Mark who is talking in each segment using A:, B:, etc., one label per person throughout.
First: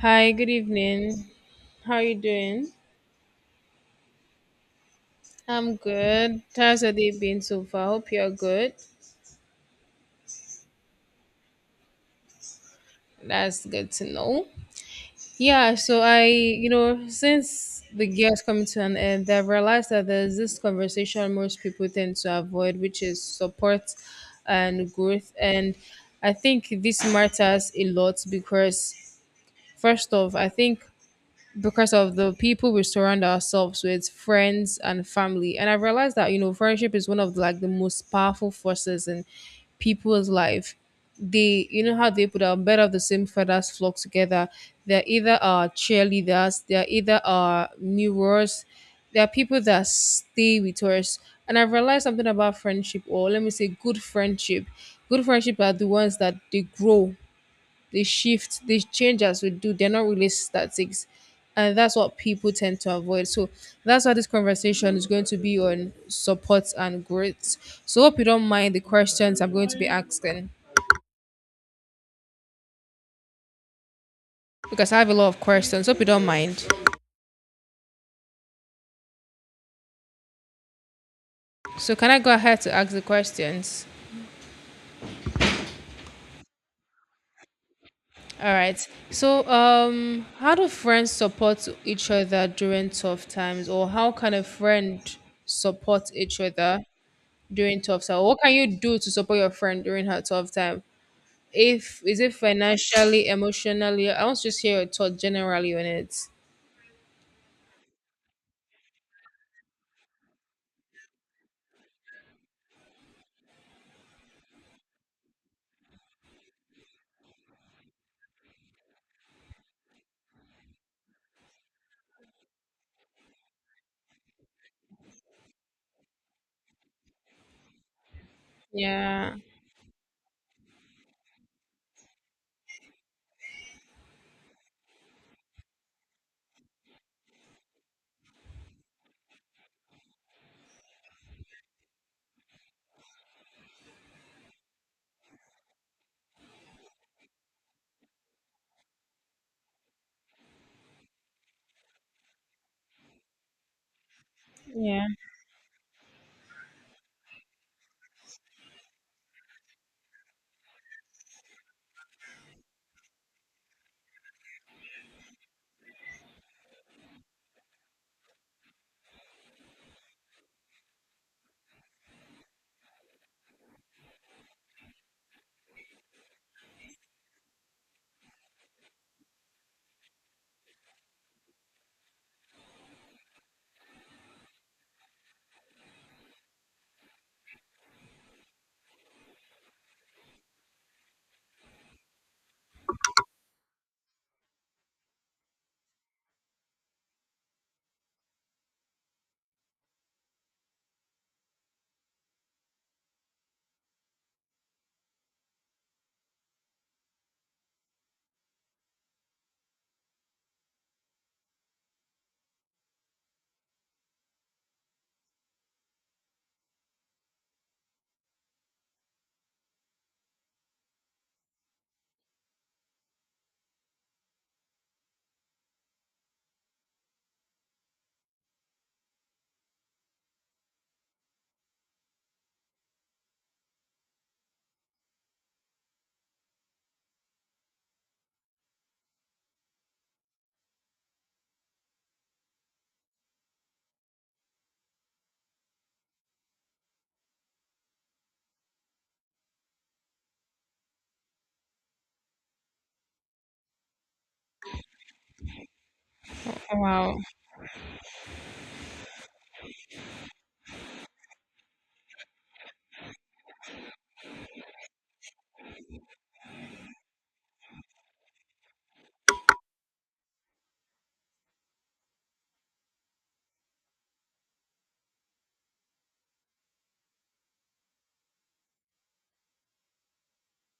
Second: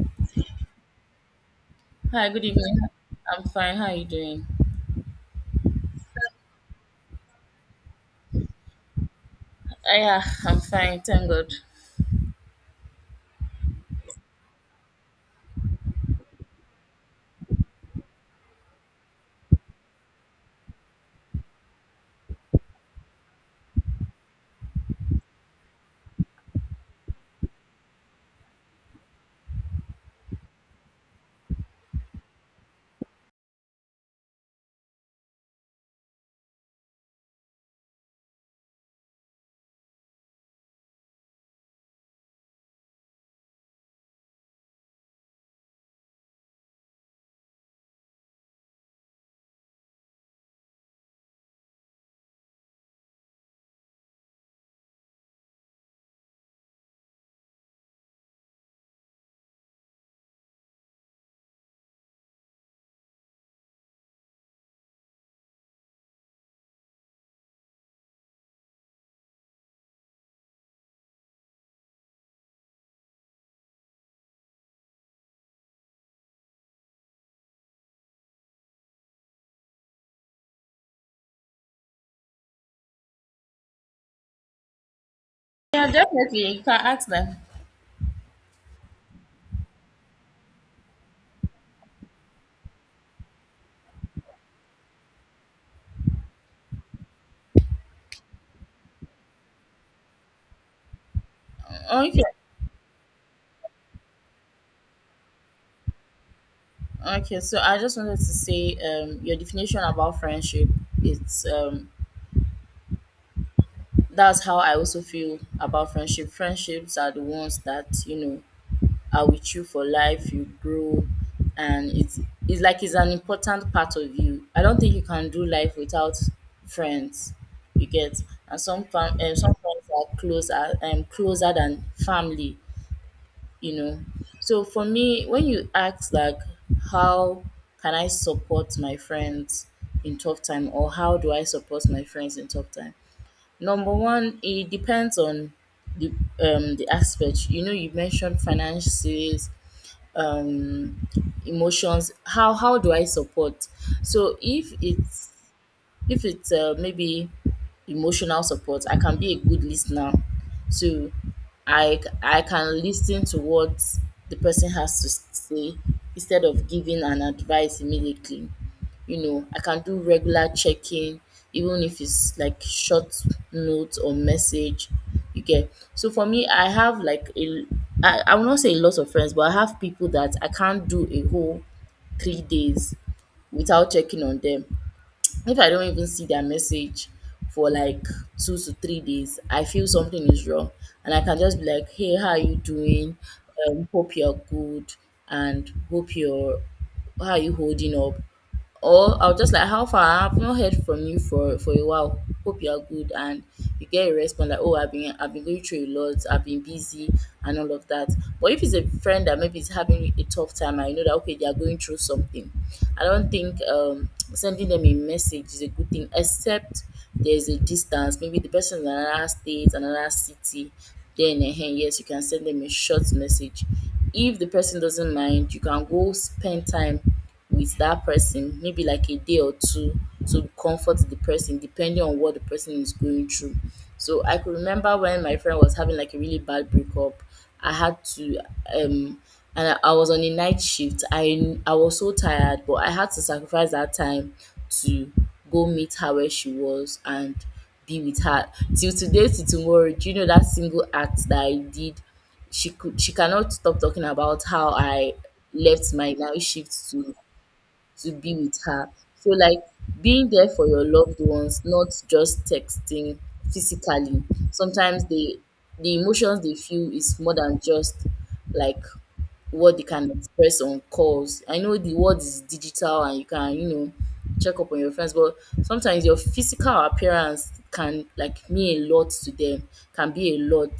A: Hi, good evening. How are you
B: Hi, good
A: doing?
B: evening. I'm fine. How are you doing?
A: I'm good. How's your day been so far? Hope you're good.
B: Yeah, I'm fine. Thank God.
A: That's good to know. Yeah, so I, since the year is coming to an end, I've realized that there's this conversation most people tend to avoid, which is support and growth. And I think this matters a lot because, first off, I think because of the people we surround ourselves with, friends and family. And I realized that, friendship is one of like the most powerful forces in people's life. They, how they put a bed of the same feathers flock together. They're either our cheerleaders, they're either our mirrors, there are people that stay with us. And I realized something about friendship, or let me say, good friendship. Good friendship are the ones that they grow, they shift, they change as we do. They're not really statics. And that's what people tend to avoid. So that's why this conversation is going to be on support and growth. So hope you don't mind the questions I'm going to be asking. Because I have a lot of questions. Hope you don't mind. So can I go ahead to ask the questions?
B: Yeah, definitely. You can ask them.
A: All right. So, how do friends support each other during tough times, or how can a friend support each other during tough time? What can you do to support your friend during her tough time? If is
B: Okay.
A: it financially, emotionally? I want to just hear your thought generally on it.
B: Okay. So I just wanted to say, your definition about friendship. It's That's how I also feel about friendship. Friendships are the ones that you know are with you for life. You grow, and it's like it's an important part of you. I don't think you can do life without friends. You get. And some fam
A: Yeah,
B: um some friends are closer than family, you know. So for me, when you ask like how can I support my friends in tough time, or how do I support my friends in tough time? Number one, it depends on the the aspect. You know, you mentioned finances, um emotions. How do I support? So if
A: yeah.
B: it's if it's uh, maybe emotional support, I can be a good listener. So I can listen to what the person has to say instead of giving an advice immediately. I can do regular checking, even if it's like short note or message. You get. So for me, I have like I will not say a lot of friends, but I have people that I can't do a whole 3 days without checking on them. If I don't even see their message for like 2 to 3 days, I feel something is wrong. And I can just be like, hey, how are you doing, hope you're good, and hope you're how are you holding up? Or I'll just like, how far, I've not heard from you for a while, hope you are good. And you get a response like, oh, I've been going through a lot, I've been busy and all of that. But if it's a friend that maybe is having a tough time, I know that, okay, they are going through something. I don't think sending them a message is a good thing, except there's a distance. Maybe the person is in another state, another city. Then, yes, you can send them a short message. If the person doesn't mind, you can go spend time with that person maybe like a day or two to comfort the person depending on what the person is going through. So I could remember when my friend was having like a really bad breakup. I had to, um and I was on a night shift. I was so tired, but I had to sacrifice that time to go meet her where she was and be with her. Till today, till tomorrow, do you know that single act that I did? She cannot stop talking about how I left my night
A: Oh,
B: shift to
A: wow,
B: to be with her. So like, being there for your loved ones, not just texting, physically. Sometimes the emotions they feel is more than just, like, what they can express on calls. I know the world is digital and you can, check up on your friends, but sometimes your physical appearance can like mean a lot to them, can be a lot.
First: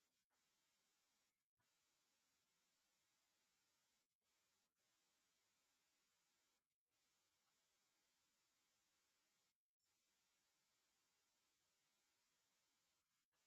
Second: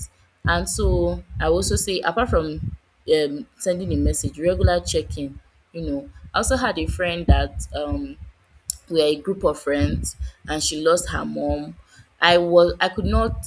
B: And so I also say, apart from sending a message, regular checking, you know. I also had a friend that, we are a group of friends, and she lost her mom. I could not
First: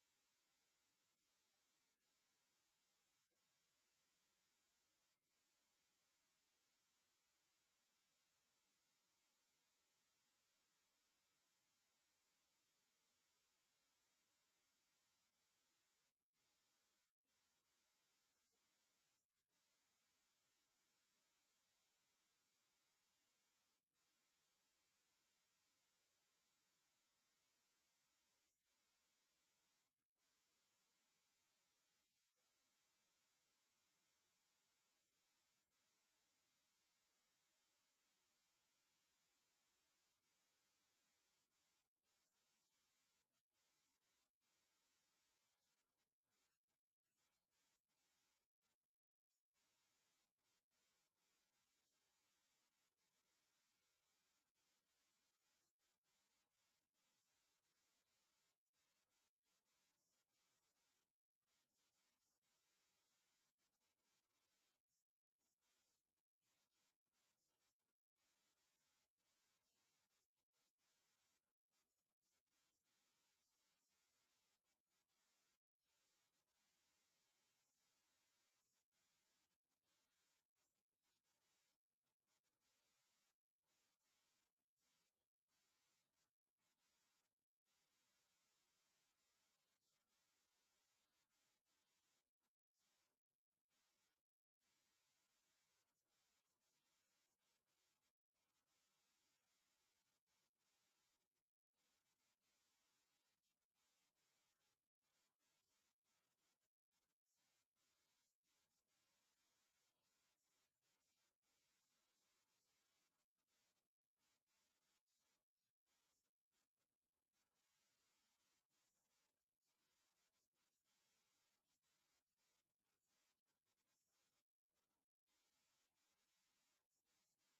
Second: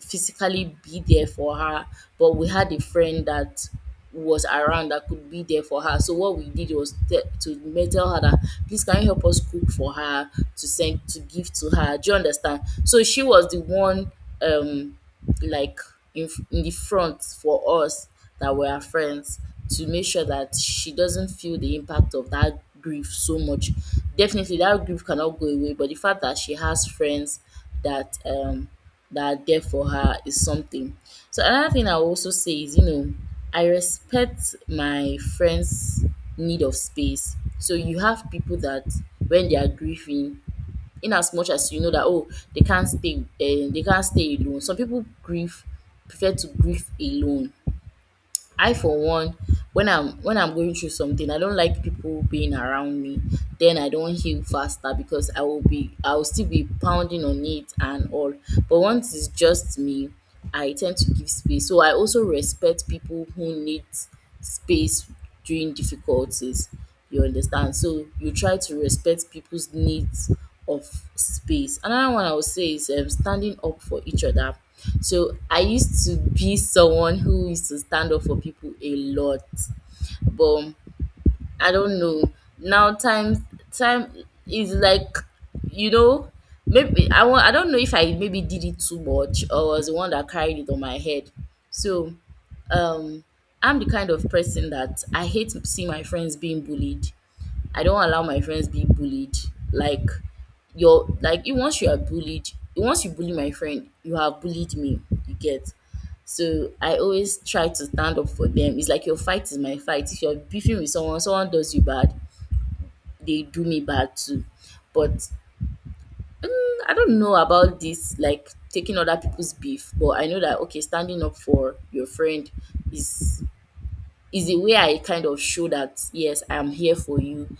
B: physically be there for her, but we had a friend that was around that could be there for her. So what we did was, tell her that, please can you help us cook for her to send, to give to her. Do you understand? So she was the one, um like in the front for us that were her friends, to make sure that she doesn't feel the impact of that grief so much. Definitely that grief cannot go away, but the fact that she has friends that um that are there for her is something. So another thing I will also say is, you know, I respect my friends' need of space. So you have people that, when they are grieving, in as much as you know that, oh, they can't stay alone. Some people grieve prefer to grieve alone. I, for one, when I'm going through something, I don't like people being around me. Then I don't heal faster, because I will still be pounding on it and all. But once it's just me, I tend to give space. So I also respect people who need space during difficulties. You understand? So you try to respect people's needs of space. Another one I would say is, standing up for each other. So I used to be someone who used to stand up for people a lot, but I don't know. Now, time is like, you know, maybe I don't know if I maybe did it too much or was the one that carried it on my head. So, um I'm the kind of person that I hate seeing my friends being bullied. I don't allow my friends be bullied. Like, you're like you once you are bullied, once you bully my friend, you have bullied me. You get. So I always try to stand up for them. It's like your fight is my fight. If you're beefing with someone, someone does you bad, they do me bad too. But, I don't know about this, like taking other people's beef. But I know that, okay, standing up for your friend is is the way I kind of show that, yes, I'm here for you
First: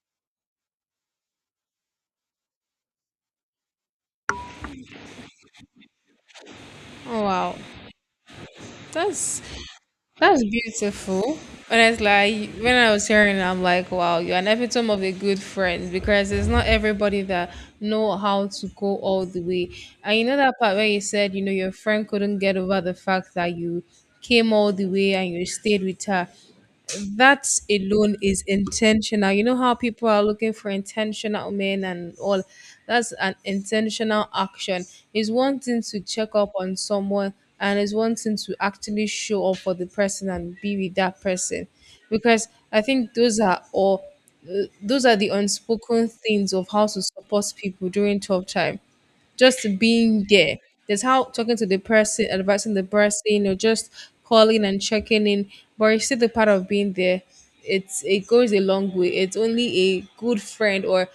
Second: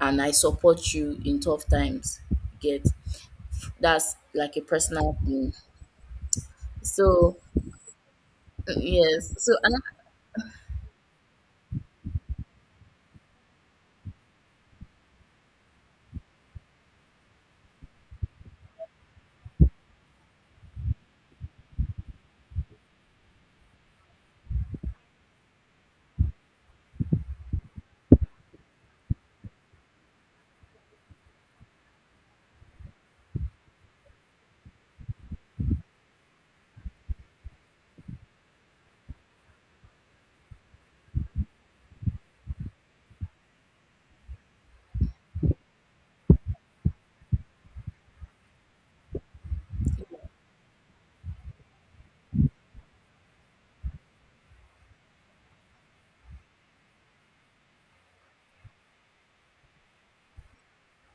B: and I support you in tough times. Get. That's like a personal thing.
A: oh,
B: So,
A: wow.
B: yes,
A: That's
B: so, and
A: that's beautiful. Honestly, when I was hearing it, I'm like, wow, you're an epitome of a good friend because it's not everybody that know how to go all the way. And you know that part where you said, your friend couldn't get over the fact that you came all the way and you stayed with her. That alone is intentional. You know how people are looking for intentional men and all. That's an intentional action. It's one thing to check up on someone, and it's one thing to actually show up for the person and be with that person. Because I think those are the unspoken things of how to support people during tough time, just being there. There's how talking to the person, advising the person, or just calling and checking in. But you see the part of being there, it goes a long way. It's only a good friend or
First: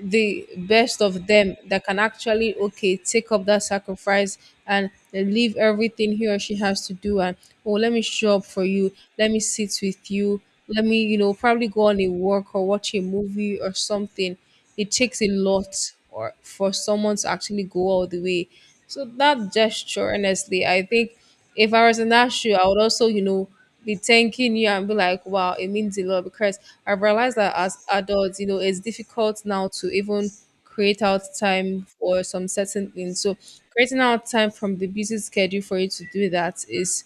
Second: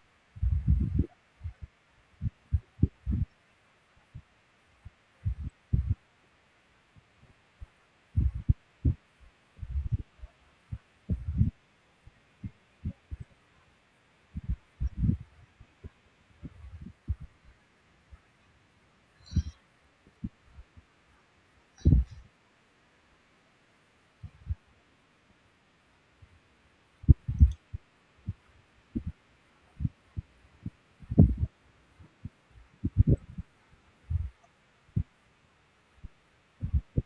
A: the best of them that can actually, okay, take up that sacrifice and leave everything he or she has to do and, oh, let me show up for you, let me sit with you, let me, probably go on a walk or watch a movie or something. It takes a lot or for someone to actually go all the way. So that gesture, honestly, I think if I was in that shoe, I would also, you know, be thanking you and be like, wow, it means a lot. Because I realized that as adults, it's difficult now to even create out time for some certain things. So creating out time from the busy schedule for you to do that is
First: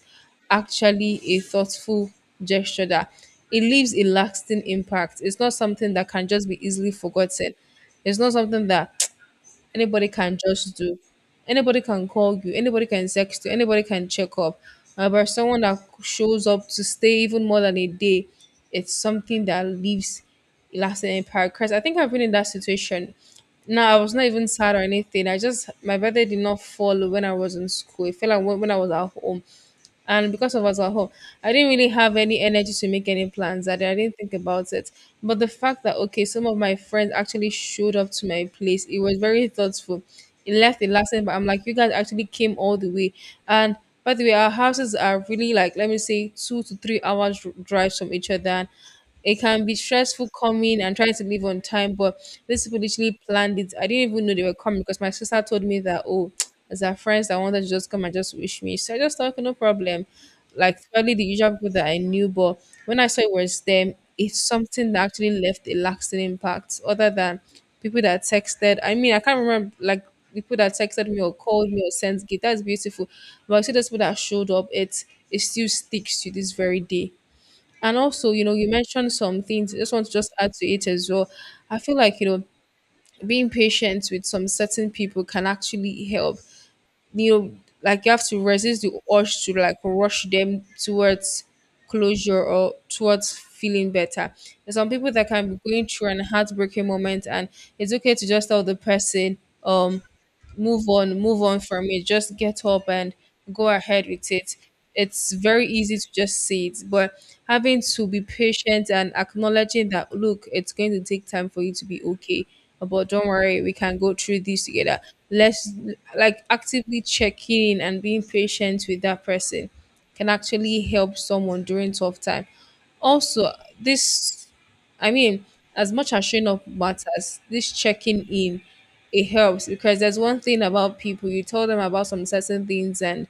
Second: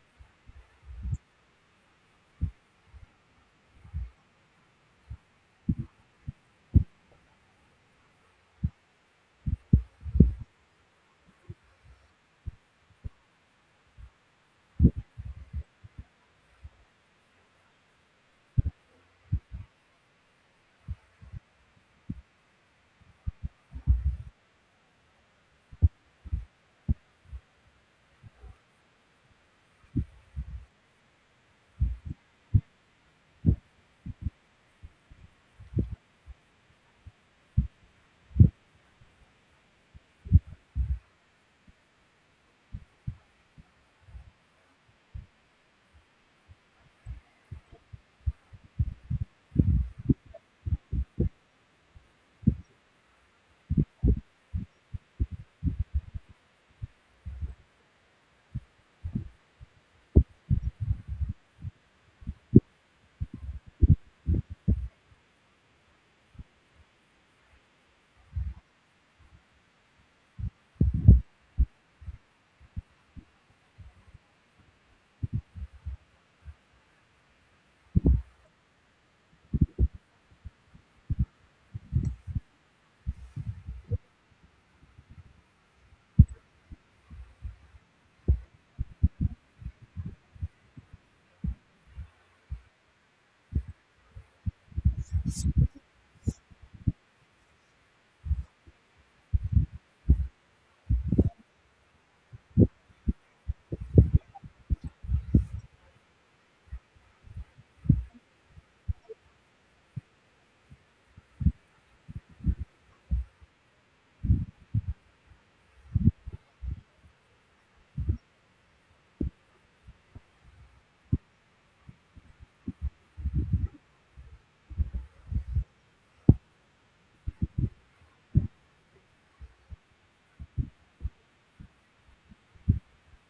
A: actually a thoughtful gesture that it leaves a lasting impact. It's not something that can just be easily forgotten. It's not something that anybody can just do. Anybody can call you, anybody can text you, anybody can check up. But someone that shows up to stay even more than a day, it's something that leaves a lasting impact. Because I think I've been in that situation. No, I was not even sad or anything. I just, my birthday did not fall when I was in school. It fell like when I was at home. And because of us at home, I didn't really have any energy to make any plans. I didn't think about it. But the fact that, okay, some of my friends actually showed up to my place, it was very thoughtful. It left a lasting, but I'm like, you guys actually came all the way. And by the way, our houses are really, like, let me say, 2 to 3 hours drives from each other. It can be stressful coming and trying to leave on time, but these people literally planned it. I didn't even know they were coming because my sister told me that, oh, as our friends that wanted to just come and just wish me. So I just thought, "Okay, no problem. Like probably the usual people that I knew," but when I saw it was them, it's something that actually left a lasting impact other than people that texted. I mean, I can't remember like people that texted me or called me or sent gift. That's beautiful. But I see those people that showed up, it still sticks to this very day. And also, you know, you mentioned some things. I just want to just add to it as well. I feel like, you know, being patient with some certain people can actually help. You know, like you have to resist the urge to like rush them towards closure or towards feeling better. There's some people that can be going through an heartbreaking moment and it's okay to just tell the person, um, move on, move on from it. Just get up and go ahead with it. It's very easy to just see it, but having to be patient and acknowledging that look, it's going to take time for you to be okay. But don't worry, we can go through this together. Let's like actively check in, and being patient with that person can actually help someone during tough time. Also, this, I mean, as much as showing up matters, this checking in, it helps. Because there's one thing about people, you tell them about some certain things and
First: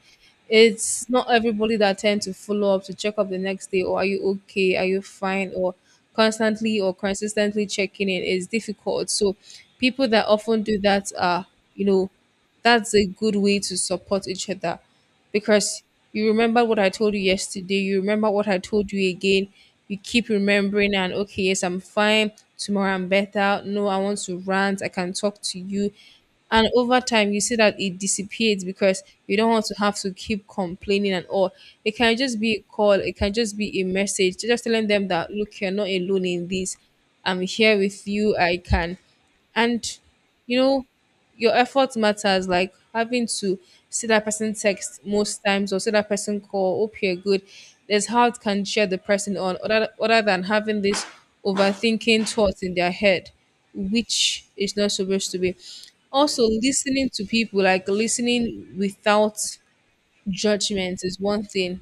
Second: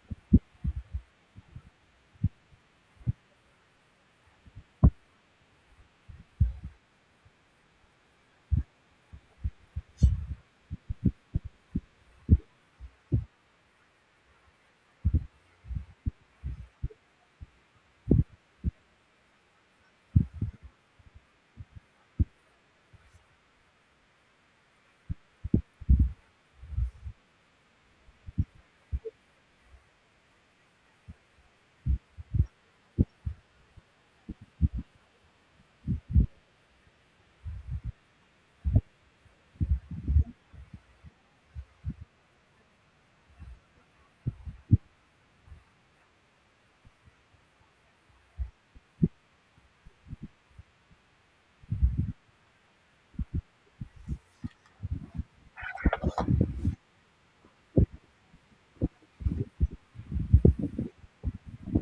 A: it's not everybody that tend to follow up to check up the next day, or are you okay, are you fine, or constantly or consistently checking in is difficult. So people that often do that are, you know, that's a good way to support each other. Because you remember what I told you yesterday, you remember what I told you again, you keep remembering and okay, yes, I'm fine, tomorrow I'm better, no, I want to rant, I can talk to you. And over time you see that it dissipates, because you don't want to have to keep complaining and all. It can just be a call, it can just be a message, just telling them that look, you're not alone in this. I'm here with you, I can, and, you know, your effort matters. Like having to see that person text most times or see that person call, hope you're good. There's how it can cheer the person on, other than having this overthinking thoughts in their head, which is not supposed to be. Also, listening to people, like listening without judgment, is one thing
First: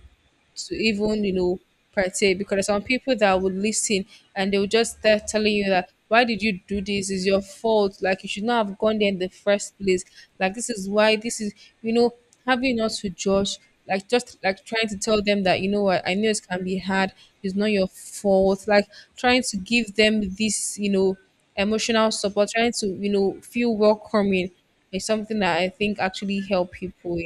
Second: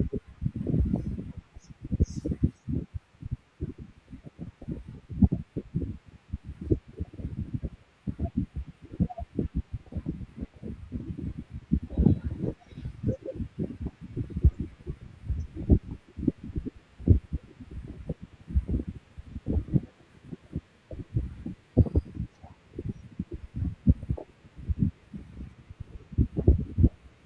A: to even, you know, partake. Because there's some people that would listen and they will just start telling you that, why did you do this? It's your fault, like you should not have gone there in the first place, like this is why this is, you know, having not to judge, like just like trying to tell them that, you know what, I know it can be hard, it's not your fault, like trying to give them this, you know, emotional support, trying to, you know, feel welcoming is something that I think actually help people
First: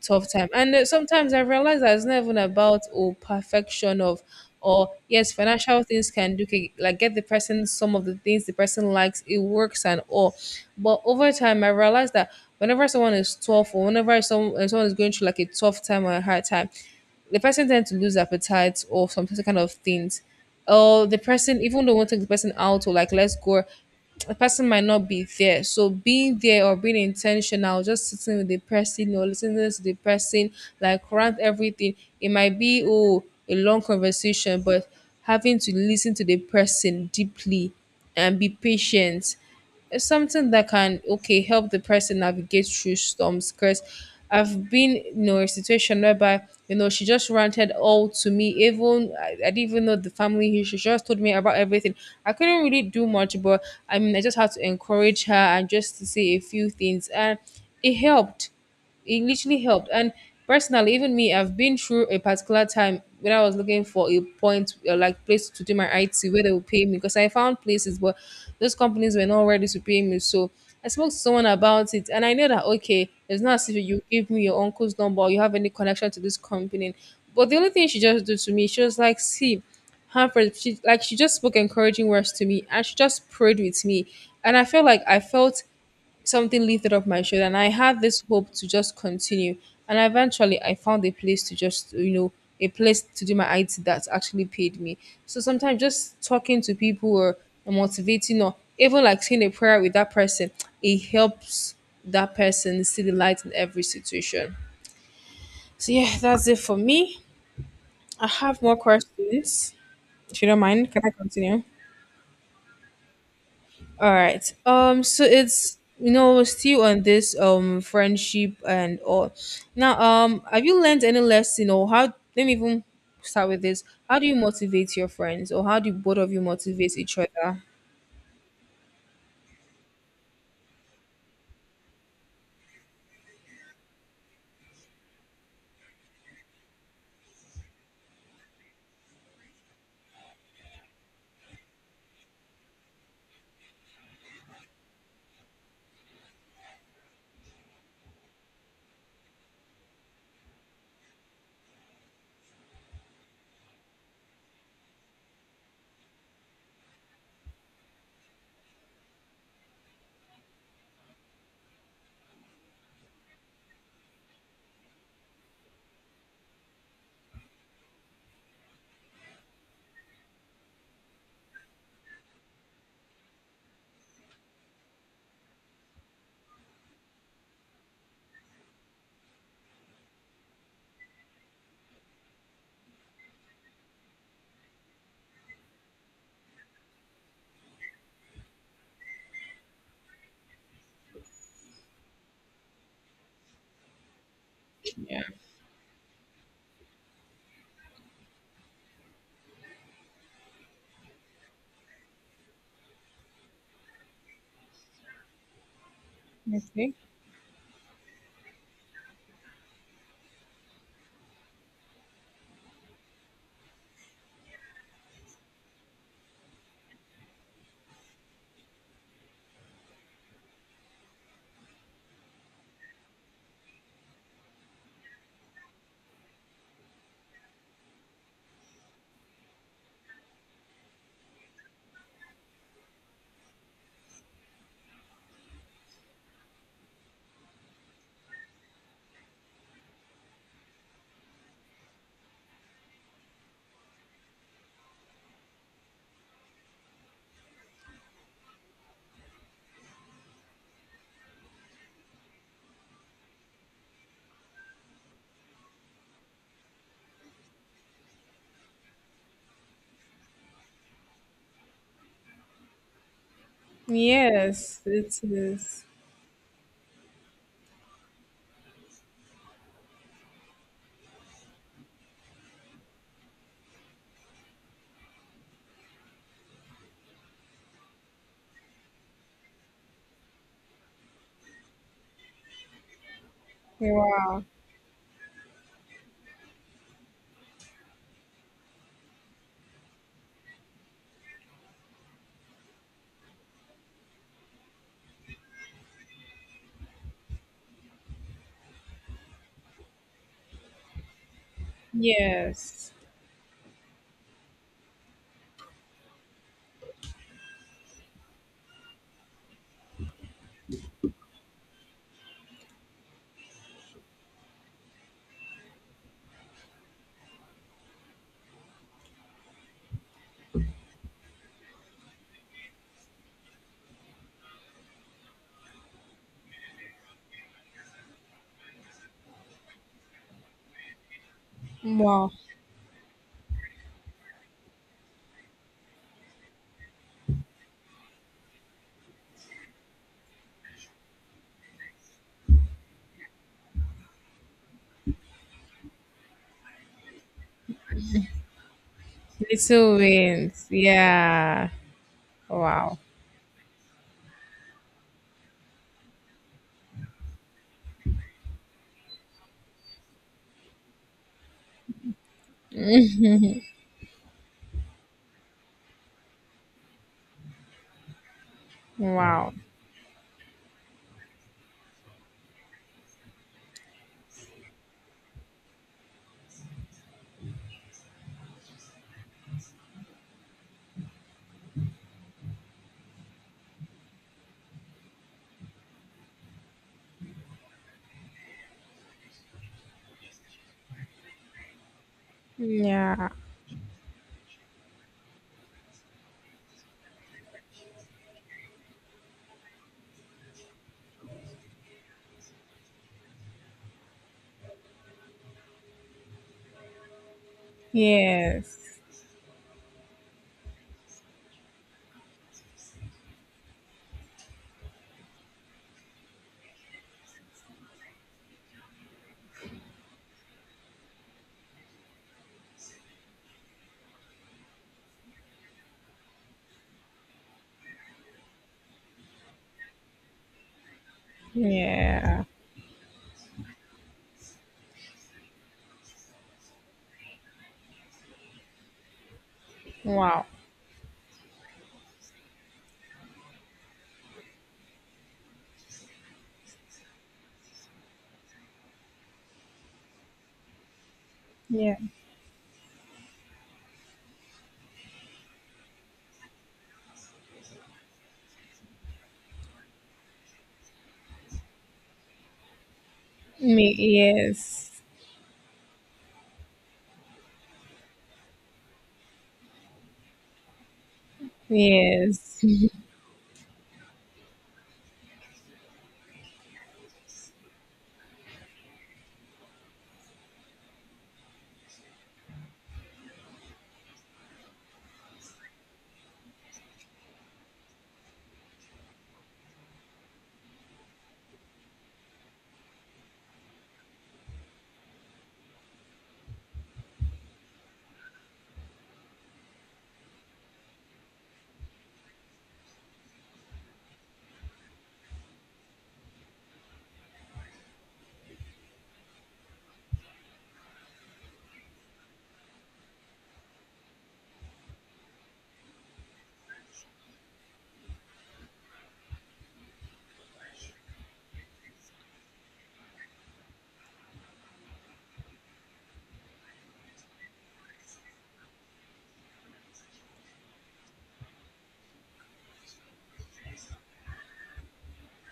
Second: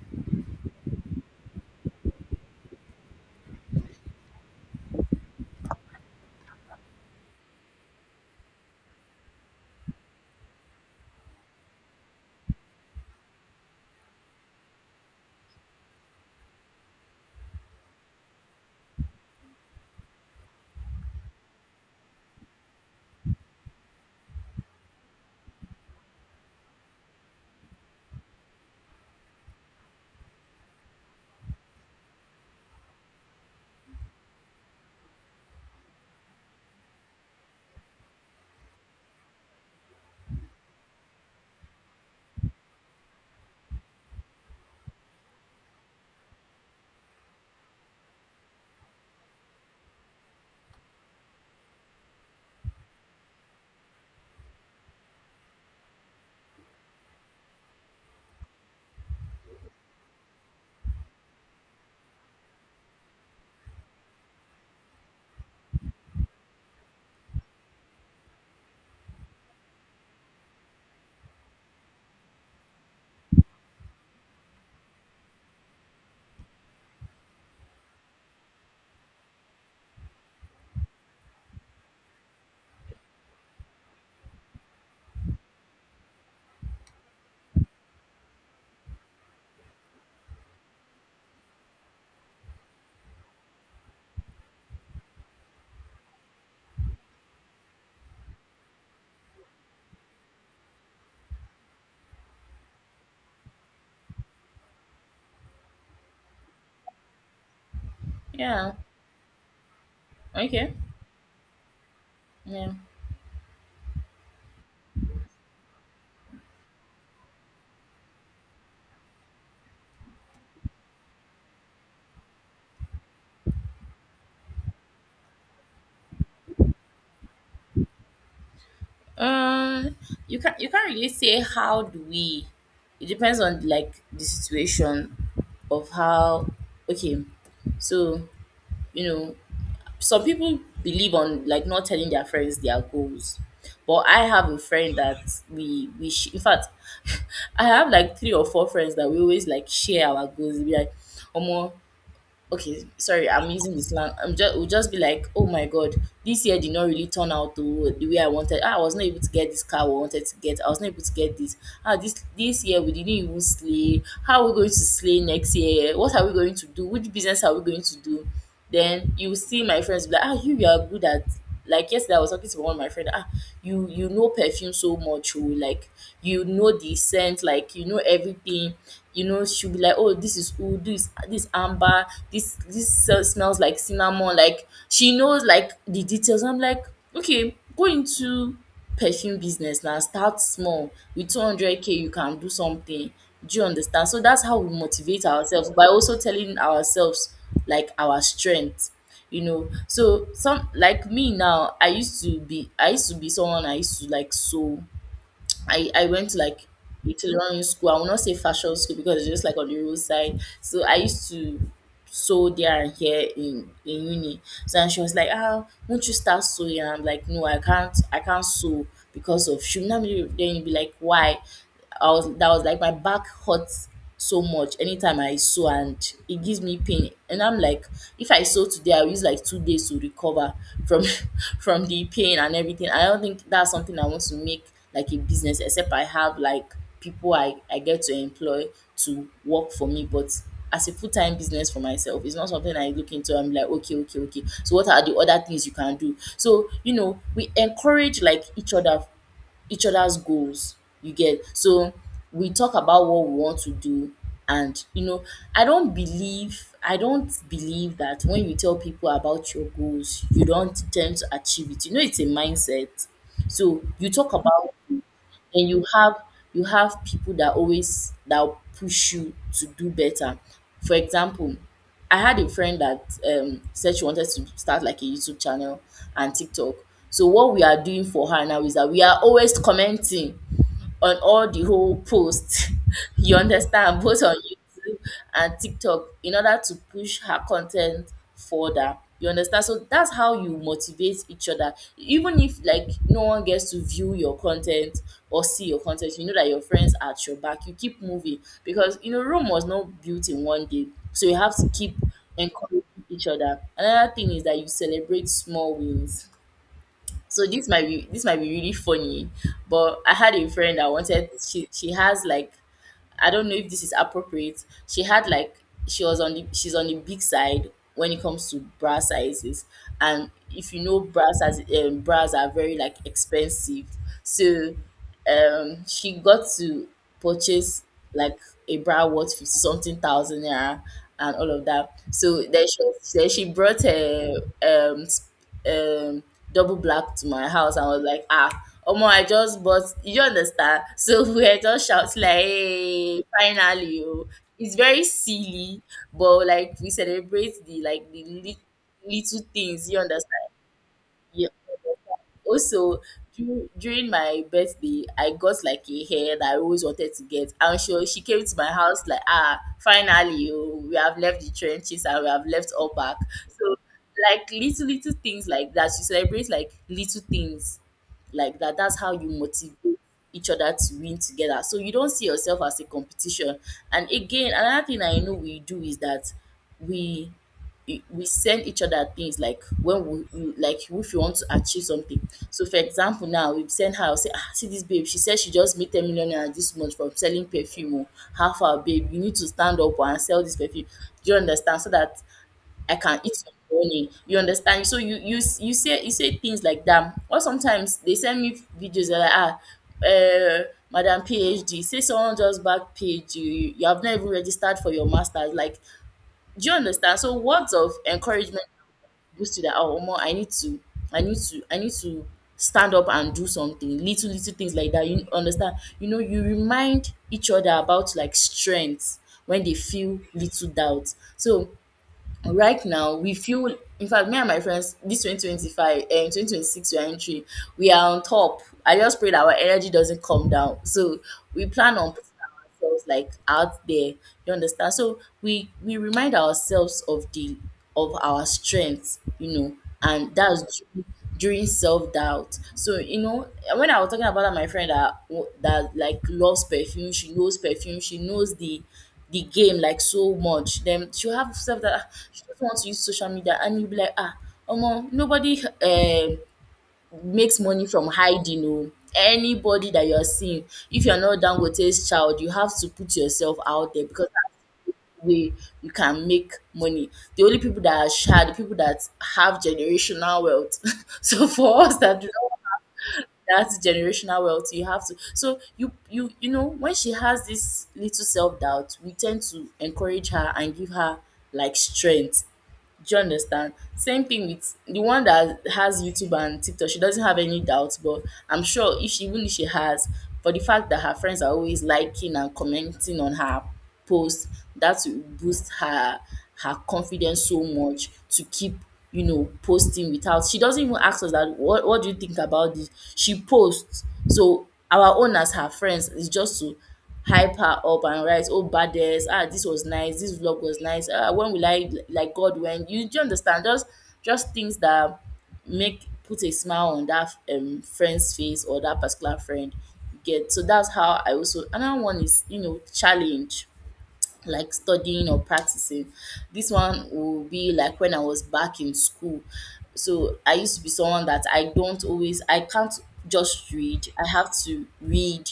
A: tough time. And sometimes I realize that it's not even about, oh, perfection of, or yes, financial things can do, can, like, get the person some of the things the person likes. It works and all, but over time I realized that whenever someone is tough or whenever someone is going through like a tough time or a hard time, the person tends to lose appetite or some certain kind of things. Or the person, even though we want to take the person out or like let's go, the person might not be there. So being there or being intentional, just sitting with the person or listening to the person, like rant everything. It might be, oh, a long conversation, but having to listen to the person deeply and be patient, it's something that can, okay, help the person navigate through storms. Because I've been, in a situation whereby, you know, she just ranted all to me. Even I didn't even know the family history, she just told me about everything. I couldn't really do much, but I mean, I just had to encourage her and just to say a few things, and it helped, it literally helped. And personally, even me, I've been through a particular time when I was looking for a point, like place to do my IT where they will pay me because I found places, but those companies were not ready to pay me. So I spoke to someone about it, and I know that okay, it's not as if you give me your uncle's number or you have any connection to this company. But the only thing she just did to me, she was like, see, Hanford, she just spoke encouraging words to me and she just prayed with me. And I felt something lifted up my shoulder, and I had this hope to just continue. And eventually, I found a place to a place to do my IT that actually paid me. So sometimes just talking to people or motivating or even like saying a prayer with that person, it helps that person see the light in every situation. So yeah, that's it for me. I have
B: yeah,
A: more questions. If you don't
B: okay,
A: mind, can I continue?
B: yeah.
A: All right. So it's, you know, still on this friendship and all. Now have you learned any lesson or how? Let me even start with this. How do you motivate your friends, or how do both of you motivate each other?
B: Um, you can't really say how do we. It depends on like the situation of how. Okay, so, you know, some people believe on like not telling their friends their goals, but I have a friend that in fact, I have like three or four friends that we always like share our goals. We like, omo, okay, sorry, I'm using this slang, I'm just will just be like, oh my God, this year did not really turn out to the way I wanted. Ah, I was not able to get this car we wanted to get, I was not able to get this, ah, this year we didn't even slay. How are we going to slay next year? What are we going to do? Which business are we going to do? Then you see my friends be like, ah, you are good at, like, yesterday I was talking to one of my friend, ah, you know perfume so much, oh, like, you know the scent, like, you know everything. You know, she'll be like, oh, this is oud, this amber, this smells like cinnamon. Like, she knows like the details. I'm like, okay, go into perfume business now. Start small with 200K, you can do something. Do you understand? So that's how we
A: Yeah.
B: motivate ourselves, by also telling ourselves like our strength, you know. So, some, like me now, I used to be someone. I used to like sew, I went to like
A: Okay.
B: a tailoring school. I will not say fashion school because it's just like on the roadside. So I used to sew there, and here in uni. So, and she was like, ah, won't you start sewing? And I'm like, no, I can't sew. Because of, she would not be, then you'd be like, why? I was that was like, my back hurts so much anytime I sew, and it gives me pain. And I'm like, if I sew today, I'll use like 2 days to recover from from the pain and everything. I don't think that's something I want to make like a business, except I have like people I get to employ to work for me. But as a full time business for myself, it's not something I look into. I'm like, okay, okay, okay. So what are the other things you can do? So, you know, we encourage like each other's goals. You get. So we talk about what we want to do, and, you know, I don't believe that when you tell people about your goals, you don't tend to achieve it. You know, it's a mindset. So you talk about,
A: Yes, it
B: and
A: is.
B: you have, people that always that will push you to do better. For example, I had a friend that, said she wanted to start like a YouTube channel and TikTok. So what we are doing for her now is that we are always commenting on all the whole posts. You understand? Both on
A: Wow.
B: YouTube and TikTok in order to push her content further. You understand? So that's how you motivate each other. Even if like no one gets to view your content or see your content, you know that your friends are at your back. You keep moving because you know Rome was not built in one day. So you have to keep encouraging
A: Yes.
B: each other. Another thing is that you celebrate small wins. So this might be really funny, but I had a friend that wanted, she has like, I don't know if this is appropriate, she had like, she was on the she's on the big side when it comes to bra sizes. And if you know bras, as bras are very like expensive. So she got to purchase like a bra worth 50 something thousand naira and all of that.
A: Wow.
B: So then she brought her um um double black to my house. I was like, ah, Omo, I just bought, you understand? So we were just shouting like, hey, finally, oh. It's very silly, but like we celebrate the like the little things,
A: Little
B: you understand?
A: wins.
B: Yeah.
A: Yeah. Wow.
B: Also, during my birthday, I got like a hair that I always wanted to get. And she came to my house like, ah, finally, oh, we have left the trenches and we have left all back. So, like little, little things like that. You celebrate like little things like that. That's how you
A: Wow.
B: motivate each other to win together. So you don't see yourself as a competition. And again, another thing I know we do is that we we send each other things, like when like if you want to achieve something. So for example, now we send her, I'll say, ah, see this babe, she said she just made 10 million naira this month from selling perfume o. How far babe, you need to stand up oh, and sell this perfume. Do you understand? So that I can
A: Yeah.
B: eat some money. You understand? So you say, you say things like that. Or sometimes they send me videos that like, ah, madam PhD say someone just back PhD, you have not even registered for your masters, like, do you understand? So words of encouragement
A: Yes.
B: boost you that, oh, Omo, I need to, I need to stand up and do something. Little little things like that. You understand? You know, you remind each other about like strength when they feel little doubt. So right now we feel, in fact me and my friends, this 2025 and 2026 we are entering, we are on top. I just pray that our energy doesn't come down. So we plan on
A: Yeah.
B: ourselves like out there, you understand? So we remind ourselves of the of our strengths, you know, and
A: Wow.
B: that's during, during self-doubt. So you know, when I was talking about that, my friend that like loves perfume, she knows perfume, she knows the game like so much, then she'll have self that,
A: Yeah.
B: ah, she doesn't want to use social media, and you'll be like, ah, Omo, nobody makes money from hiding o. Anybody that you're seeing, if you're not Dangote's child, you have to put yourself out
A: Me-
B: there, because that's
A: Yes.
B: the way you can make money. The only people that are shy are the people that have generational wealth. So for us that do
A: Yes.
B: not have that generational wealth, you have to. So you know, when she has this little self-doubt, we tend to encourage her and give her like strength. Do you understand? Same thing with the one that has YouTube and TikTok. She doesn't have any doubts, but I'm sure if she, even if she has, for the fact that her friends are always liking and commenting on her post, that will boost her her confidence so much to keep, you know, posting without, she doesn't even ask us that, what do you think about this? She posts, so our own as her friends is just to hype her up and write, oh, badass, ah, this was nice, this vlog was nice. Ah, when will I like God when you, do you understand? Just things that make, put a smile on that friend's face, or that particular friend, you get. So that's how I, also another one is, you know, challenge like studying or practicing. This one will be like when I was back in school. So I used to be someone that I don't always, I can't just read. I have to read,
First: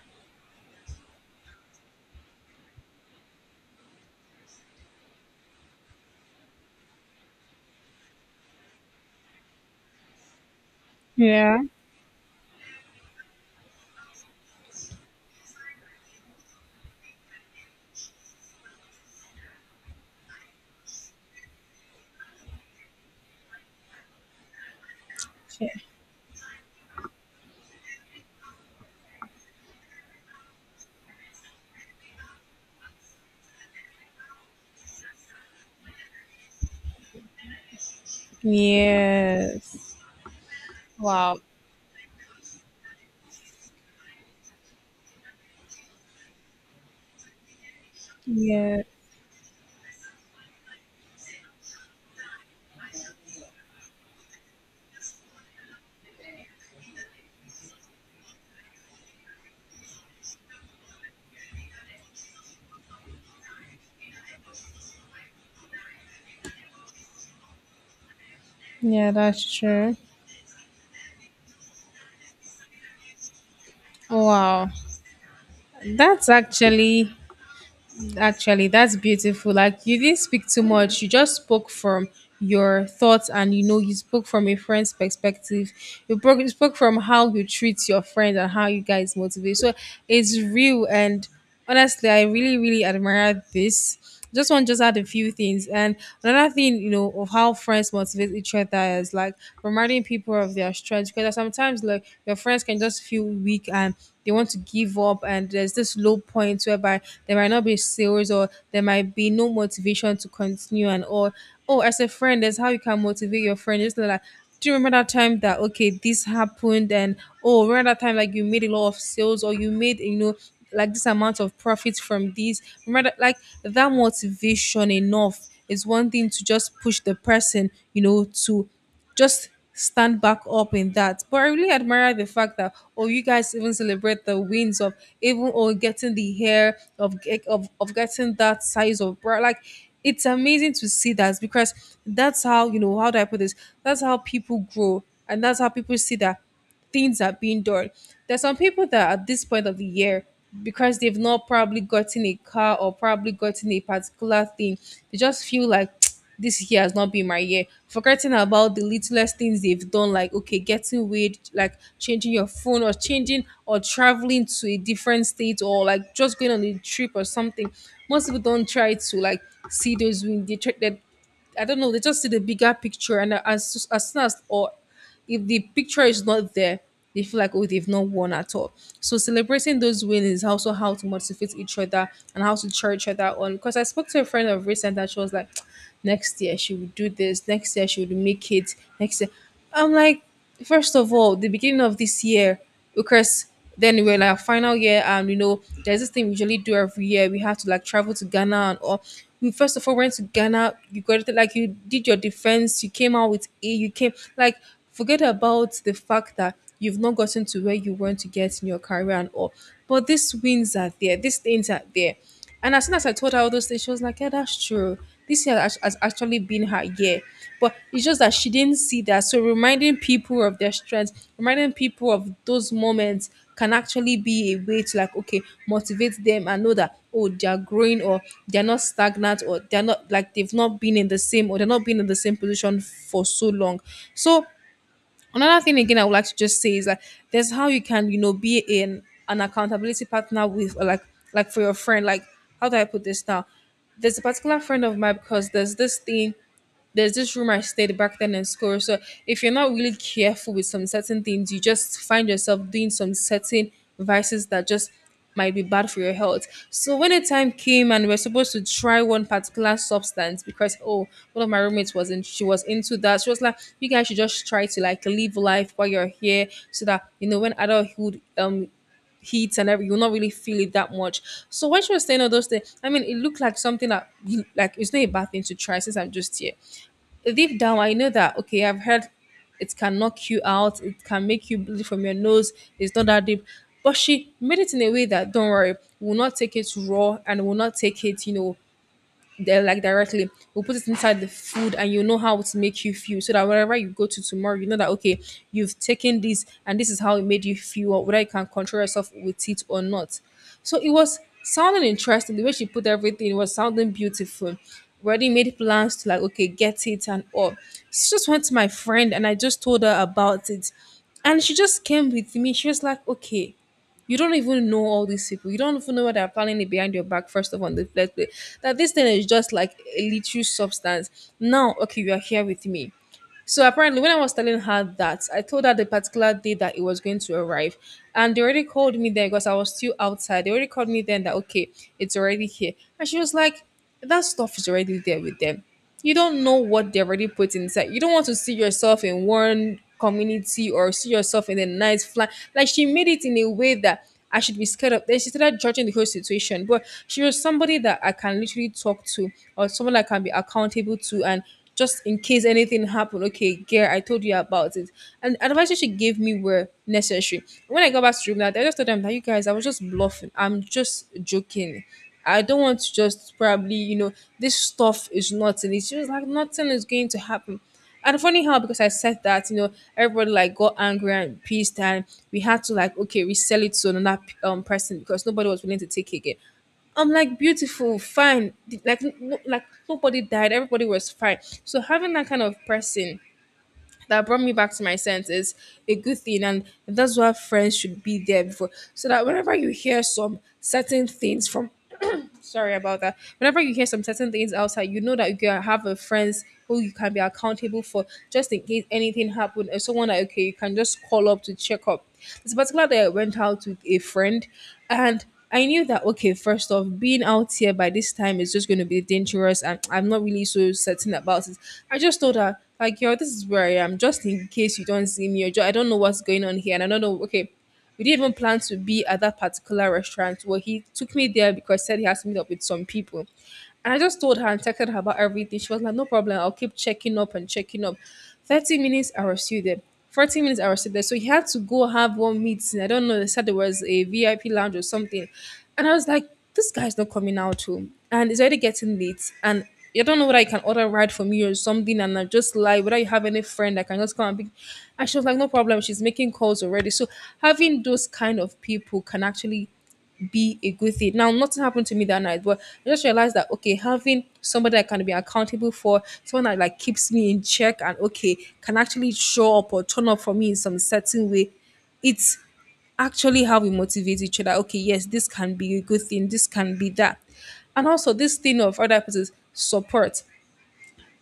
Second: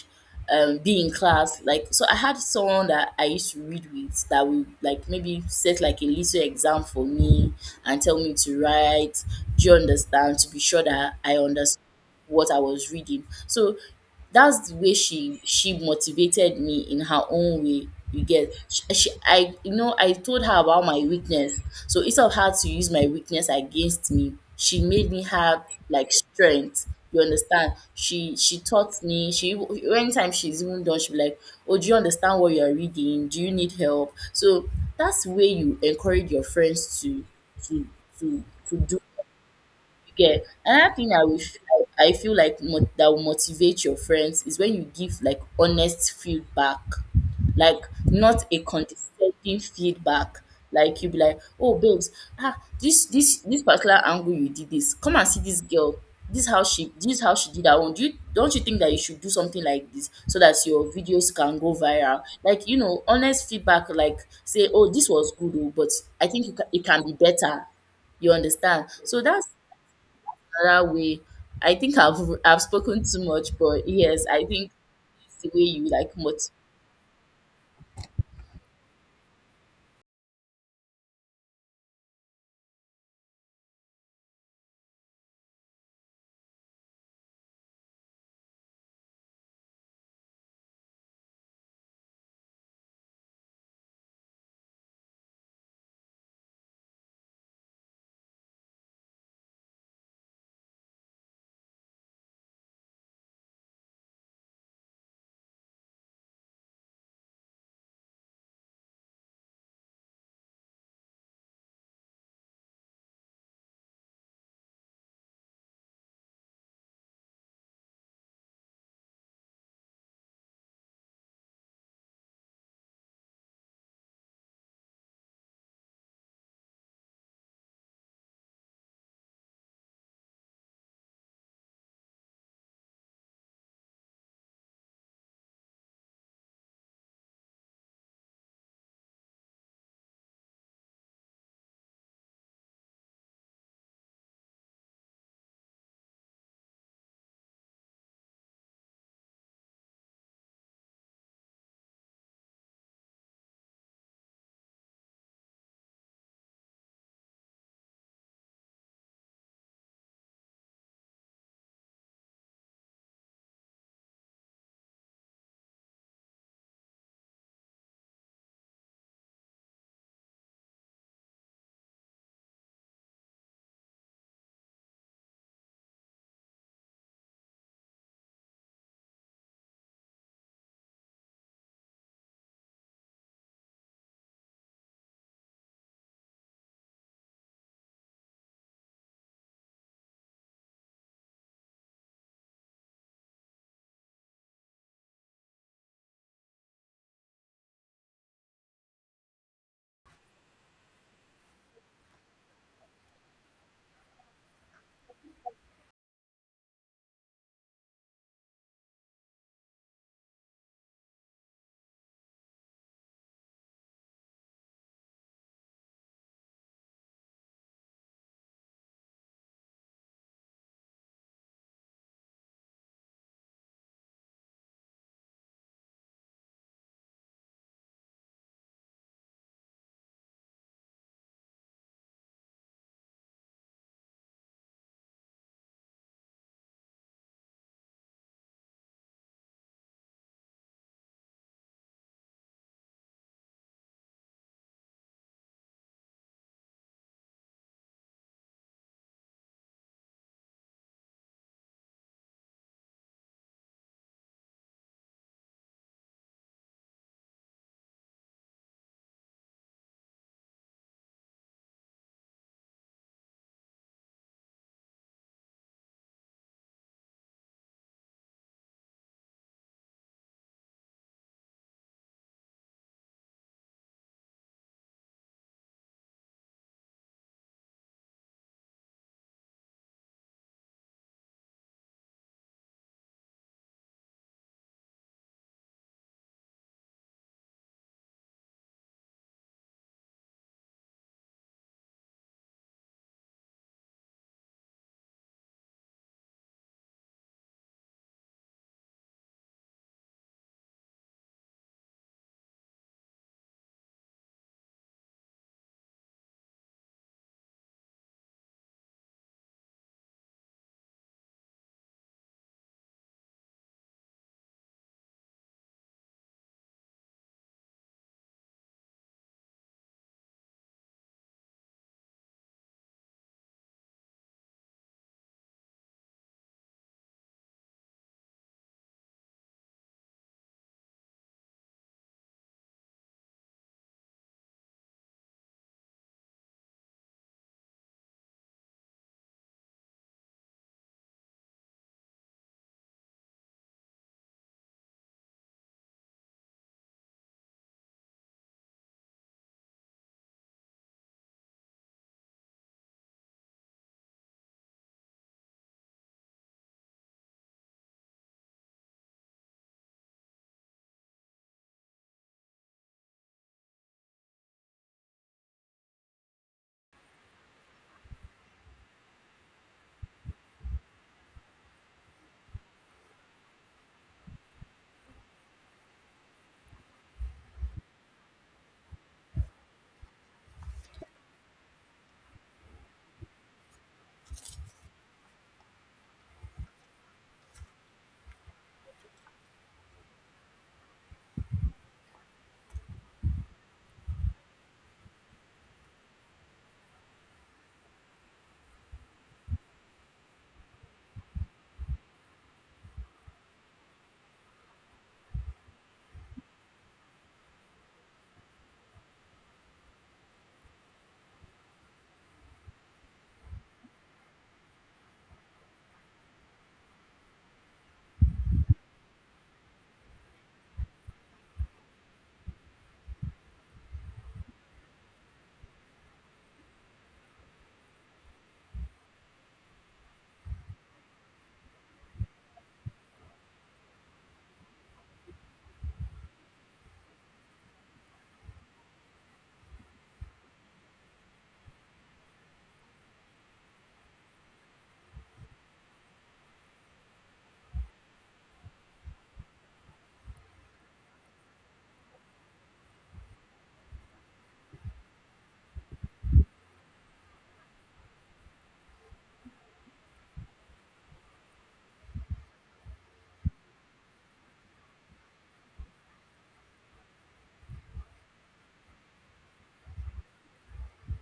B: be in class. Like, so I had someone that I used to read with that would like maybe set like a little exam for me and tell me to write. Do you understand? To be sure that I
A: Yeah.
B: understand what I was reading. So that's the way she motivated me in her own way, you get. She, she i you know, I told her about my weakness, so instead of her to use my weakness against me, she made me have like strength, you understand. She taught me, she anytime she's even done she'll be like, oh, do you understand what you're reading, do you need help? So that's the way you encourage your friends to to to do,
A: Yes.
B: you get? Another thing I
A: Wow.
B: will I feel like, that will motivate your friends is when you give like honest feedback, like not a
A: Yeah.
B: condescending feedback. Like you be like, oh, babes, ah, this particular angle you did this. Come and see this girl. This how she, this how she did that one. Do you, don't you think that you should do something like this so that your videos can go viral? Like, you know, honest feedback. Like say, oh, this was good, oh, but I think it can be better. You understand?
A: Yeah,
B: So
A: that's
B: that's
A: true.
B: another way. I think I've spoken too much, but yes, I
A: Wow.
B: think it's the way you like
A: That's
B: motivate.
A: actually, that's beautiful. Like you didn't speak too much. You just spoke from your thoughts and you know you spoke from a friend's perspective. You broke you spoke from how you treat your friends and how you guys motivate. So it's real and honestly I really, really admire this. Just add a few things. And another thing, you know, of how friends motivate each other is like reminding people of their strengths, because sometimes like your friends can just feel weak and they want to give up and there's this low point whereby there might not be sales or there might be no motivation to continue and all. Oh, as a friend, that's how you can motivate your friend. Just like, do you remember that time that okay this happened, and oh, remember that time like you made a lot of sales or you made, you know, like this amount of profit from this, remember that, like that motivation enough is one thing to just push the person, you know, to just stand back up in that. But I really admire the fact that oh, you guys even celebrate the wins of even oh getting the hair of of getting that size of bra. Like it's amazing to see that because that's how you know, how do I put this? That's how people grow and that's how people see that things are being done. There's some people that at this point of the year, because they've not probably gotten a car or probably gotten a particular thing, they just feel like this year has not been my year. Forgetting about the littlest things they've done, like okay, getting weird, like changing your phone or changing or traveling to a different state or like just going on a trip or something. Most people don't try to like see those wins. They try that, I don't know. They just see the bigger picture, and as soon as, or if the picture is not there, they feel like, oh, they've not won at all. So celebrating those wins is also how to motivate each other and how to cheer each other on. Because I spoke to a friend of recent that she was like, next year she would do this, next year she would make it, next year. I'm like, first of all, the beginning of this year, because then we're in our final year, and you know, there's this thing we usually do every year. We have to like travel to Ghana and all. We first of all went to Ghana. You got it, like you did your defense. You came out with A. You came like, forget about the fact that you've not gotten to where you want to get in your career and all. But these wins are there. These things are there. And as soon as I told her all those things, she was like, yeah, that's true. This year has actually been her year. But it's just that she didn't see that. So reminding people of their strengths, reminding people of those moments can actually be a way to like, okay, motivate them and know that, oh, they're growing or they're not stagnant, or they've not been in the same, or they're not been in the same position for so long. So another thing again I would like to just say is that there's how you can, you know, be in an accountability partner with, or like for your friend, like, how do I put this now? There's a particular friend of mine because there's this thing, there's this rumor I stayed back then in school. So if you're not really careful with some certain things, you just find yourself doing some certain vices that just might be bad for your health. So when the time came and we're supposed to try one particular substance, because oh, one of my roommates was in, she was into that. She was like, you guys should just try to like live life while you're here, so that you know when adulthood heat and everything, you'll not really feel it that much. So when she was saying all those things, I mean it looked like something that like it's not a bad thing to try since I'm just here. Deep down I know that okay, I've heard it can knock you out, it can make you bleed from your nose, it's not that deep. But she made it in a way that don't worry, we'll not take it raw, and we'll not take it, you know, there like directly, we'll put it inside the food and you know how it make you feel, so that wherever you go to tomorrow you know that okay, you've taken this and this is how it made you feel, or whether you can control yourself with it or not. So it was sounding interesting, the way she put everything it was sounding beautiful. Already made plans to like okay get it and all. She just went to my friend, and I just told her about it, and she just came with me. She was like, okay, you don't even know all these people. You don't even know what they're planning it behind your back, first of all, in the first place. That this thing is just like a little substance. Now, okay, you are here with me. So apparently, when I was telling her that, I told her the particular day that it was going to arrive, and they already called me there because I was still outside. They already called me then that okay, it's already here, and she was like, "That stuff is already there with them. You don't know what they already put inside. You don't want to see yourself in one community or see yourself in a nice flat." Like she made it in a way that I should be scared of. Then she started judging the whole situation. But she was somebody that I can literally talk to, or someone I can be accountable to, and just in case anything happened, okay, girl, I told you about it. And advices she gave me were necessary. When I got back to room, that I just told them that you guys, I was just bluffing. I'm just joking. I don't want to just probably, you know, this stuff is nothing. It's just like nothing is going to happen. And funny how because I said that, you know, everybody like got angry and pissed, and we had to like okay resell it to another person because nobody was willing to take it again. I'm like beautiful, fine, like no, like nobody died, everybody was fine. So having that kind of person that brought me back to my senses a good thing, and that's why friends should be there before, so that whenever you hear some certain things from sorry about that. Whenever you hear some certain things outside, you know that you have a friends who you can be accountable for just in case anything happened, or someone that okay, you can just call up to check up. This particular day I went out with a friend and I knew that okay, first off, being out here by this time is just gonna be dangerous and I'm not really so certain about it. I just told her, like, yo, this is where I am, just in case you don't see me or I don't know what's going on here and I don't know okay. We didn't even plan to be at that particular restaurant. Well, he took me there because he said he has to meet up with some people. And I just told her and texted her about everything. She was like, no problem. I'll keep checking up and checking up. 30 minutes, I was still there. 40 minutes, I was still there. So he had to go have one meeting. I don't know. They said there was a VIP lounge or something. And I was like, this guy's not coming out too. And it's already getting late. And I don't know whether you can order a ride from you or something, and I just lie whether you have any friend that can just come and pick. And she was like, no problem. She's making calls already. So having those kind of people can actually be a good thing. Now, nothing happened to me that night, but I just realized that okay, having somebody I can be accountable for, someone that like keeps me in check and okay, can actually show up or turn up for me in some certain way, it's actually how we motivate each other. Okay, yes, this can be a good thing, this can be that. And also this thing of other people's support.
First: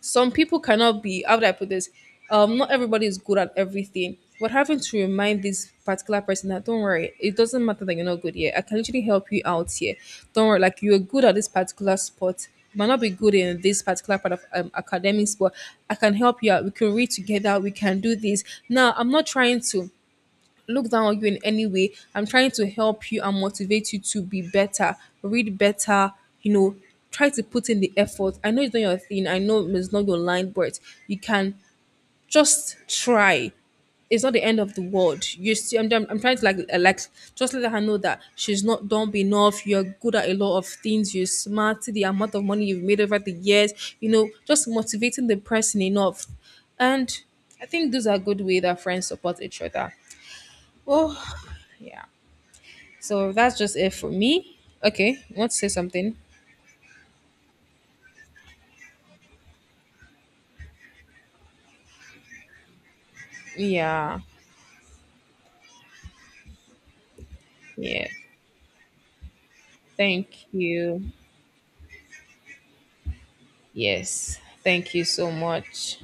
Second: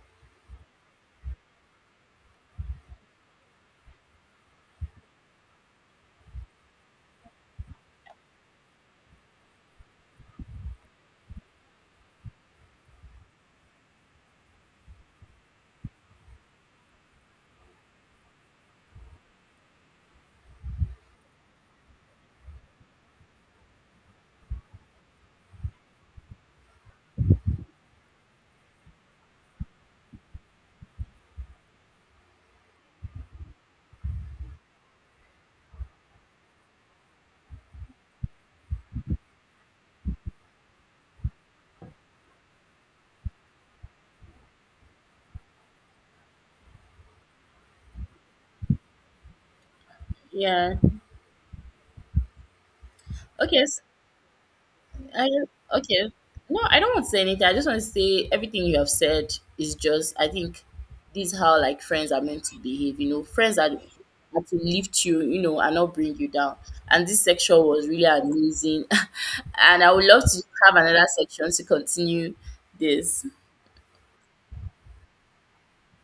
A: Some people cannot be, how do I put this? Not everybody is good at everything. But having to remind this particular person that don't worry, it doesn't matter that you're not good here. I can literally help you out here. Don't worry, like you're good at this particular sport. You might not be good in this particular part of academics, but I can help you out. We can read together. We can do this. Now, I'm not trying to look down on you in any way. I'm trying to help you and motivate you to be better, read better, you know, try to put in the effort. I know it's not your thing, I know it's not your line, but you can just try. It's not the end of the world. You see, I'm trying to like, just let her know that she's not dumb enough. You're good at a lot of things. You're smart. The amount of money you've made over the years, you know, just motivating the person enough. And I think those are good way that friends support each other.
B: Yeah.
A: Oh, yeah. So that's
B: Okay.
A: just
B: s
A: it for me. Okay,
B: I
A: want to say
B: okay.
A: something?
B: No, I don't want to say anything. I just want to say everything you have said is just, I think this is how like friends are meant to behave. You know, friends
A: Yeah,
B: are to lift you, you know, and not bring you down. And this section was really
A: yeah.
B: amazing, and I would love to
A: Thank
B: have
A: you.
B: another section to continue this.
A: Yes, thank you so much.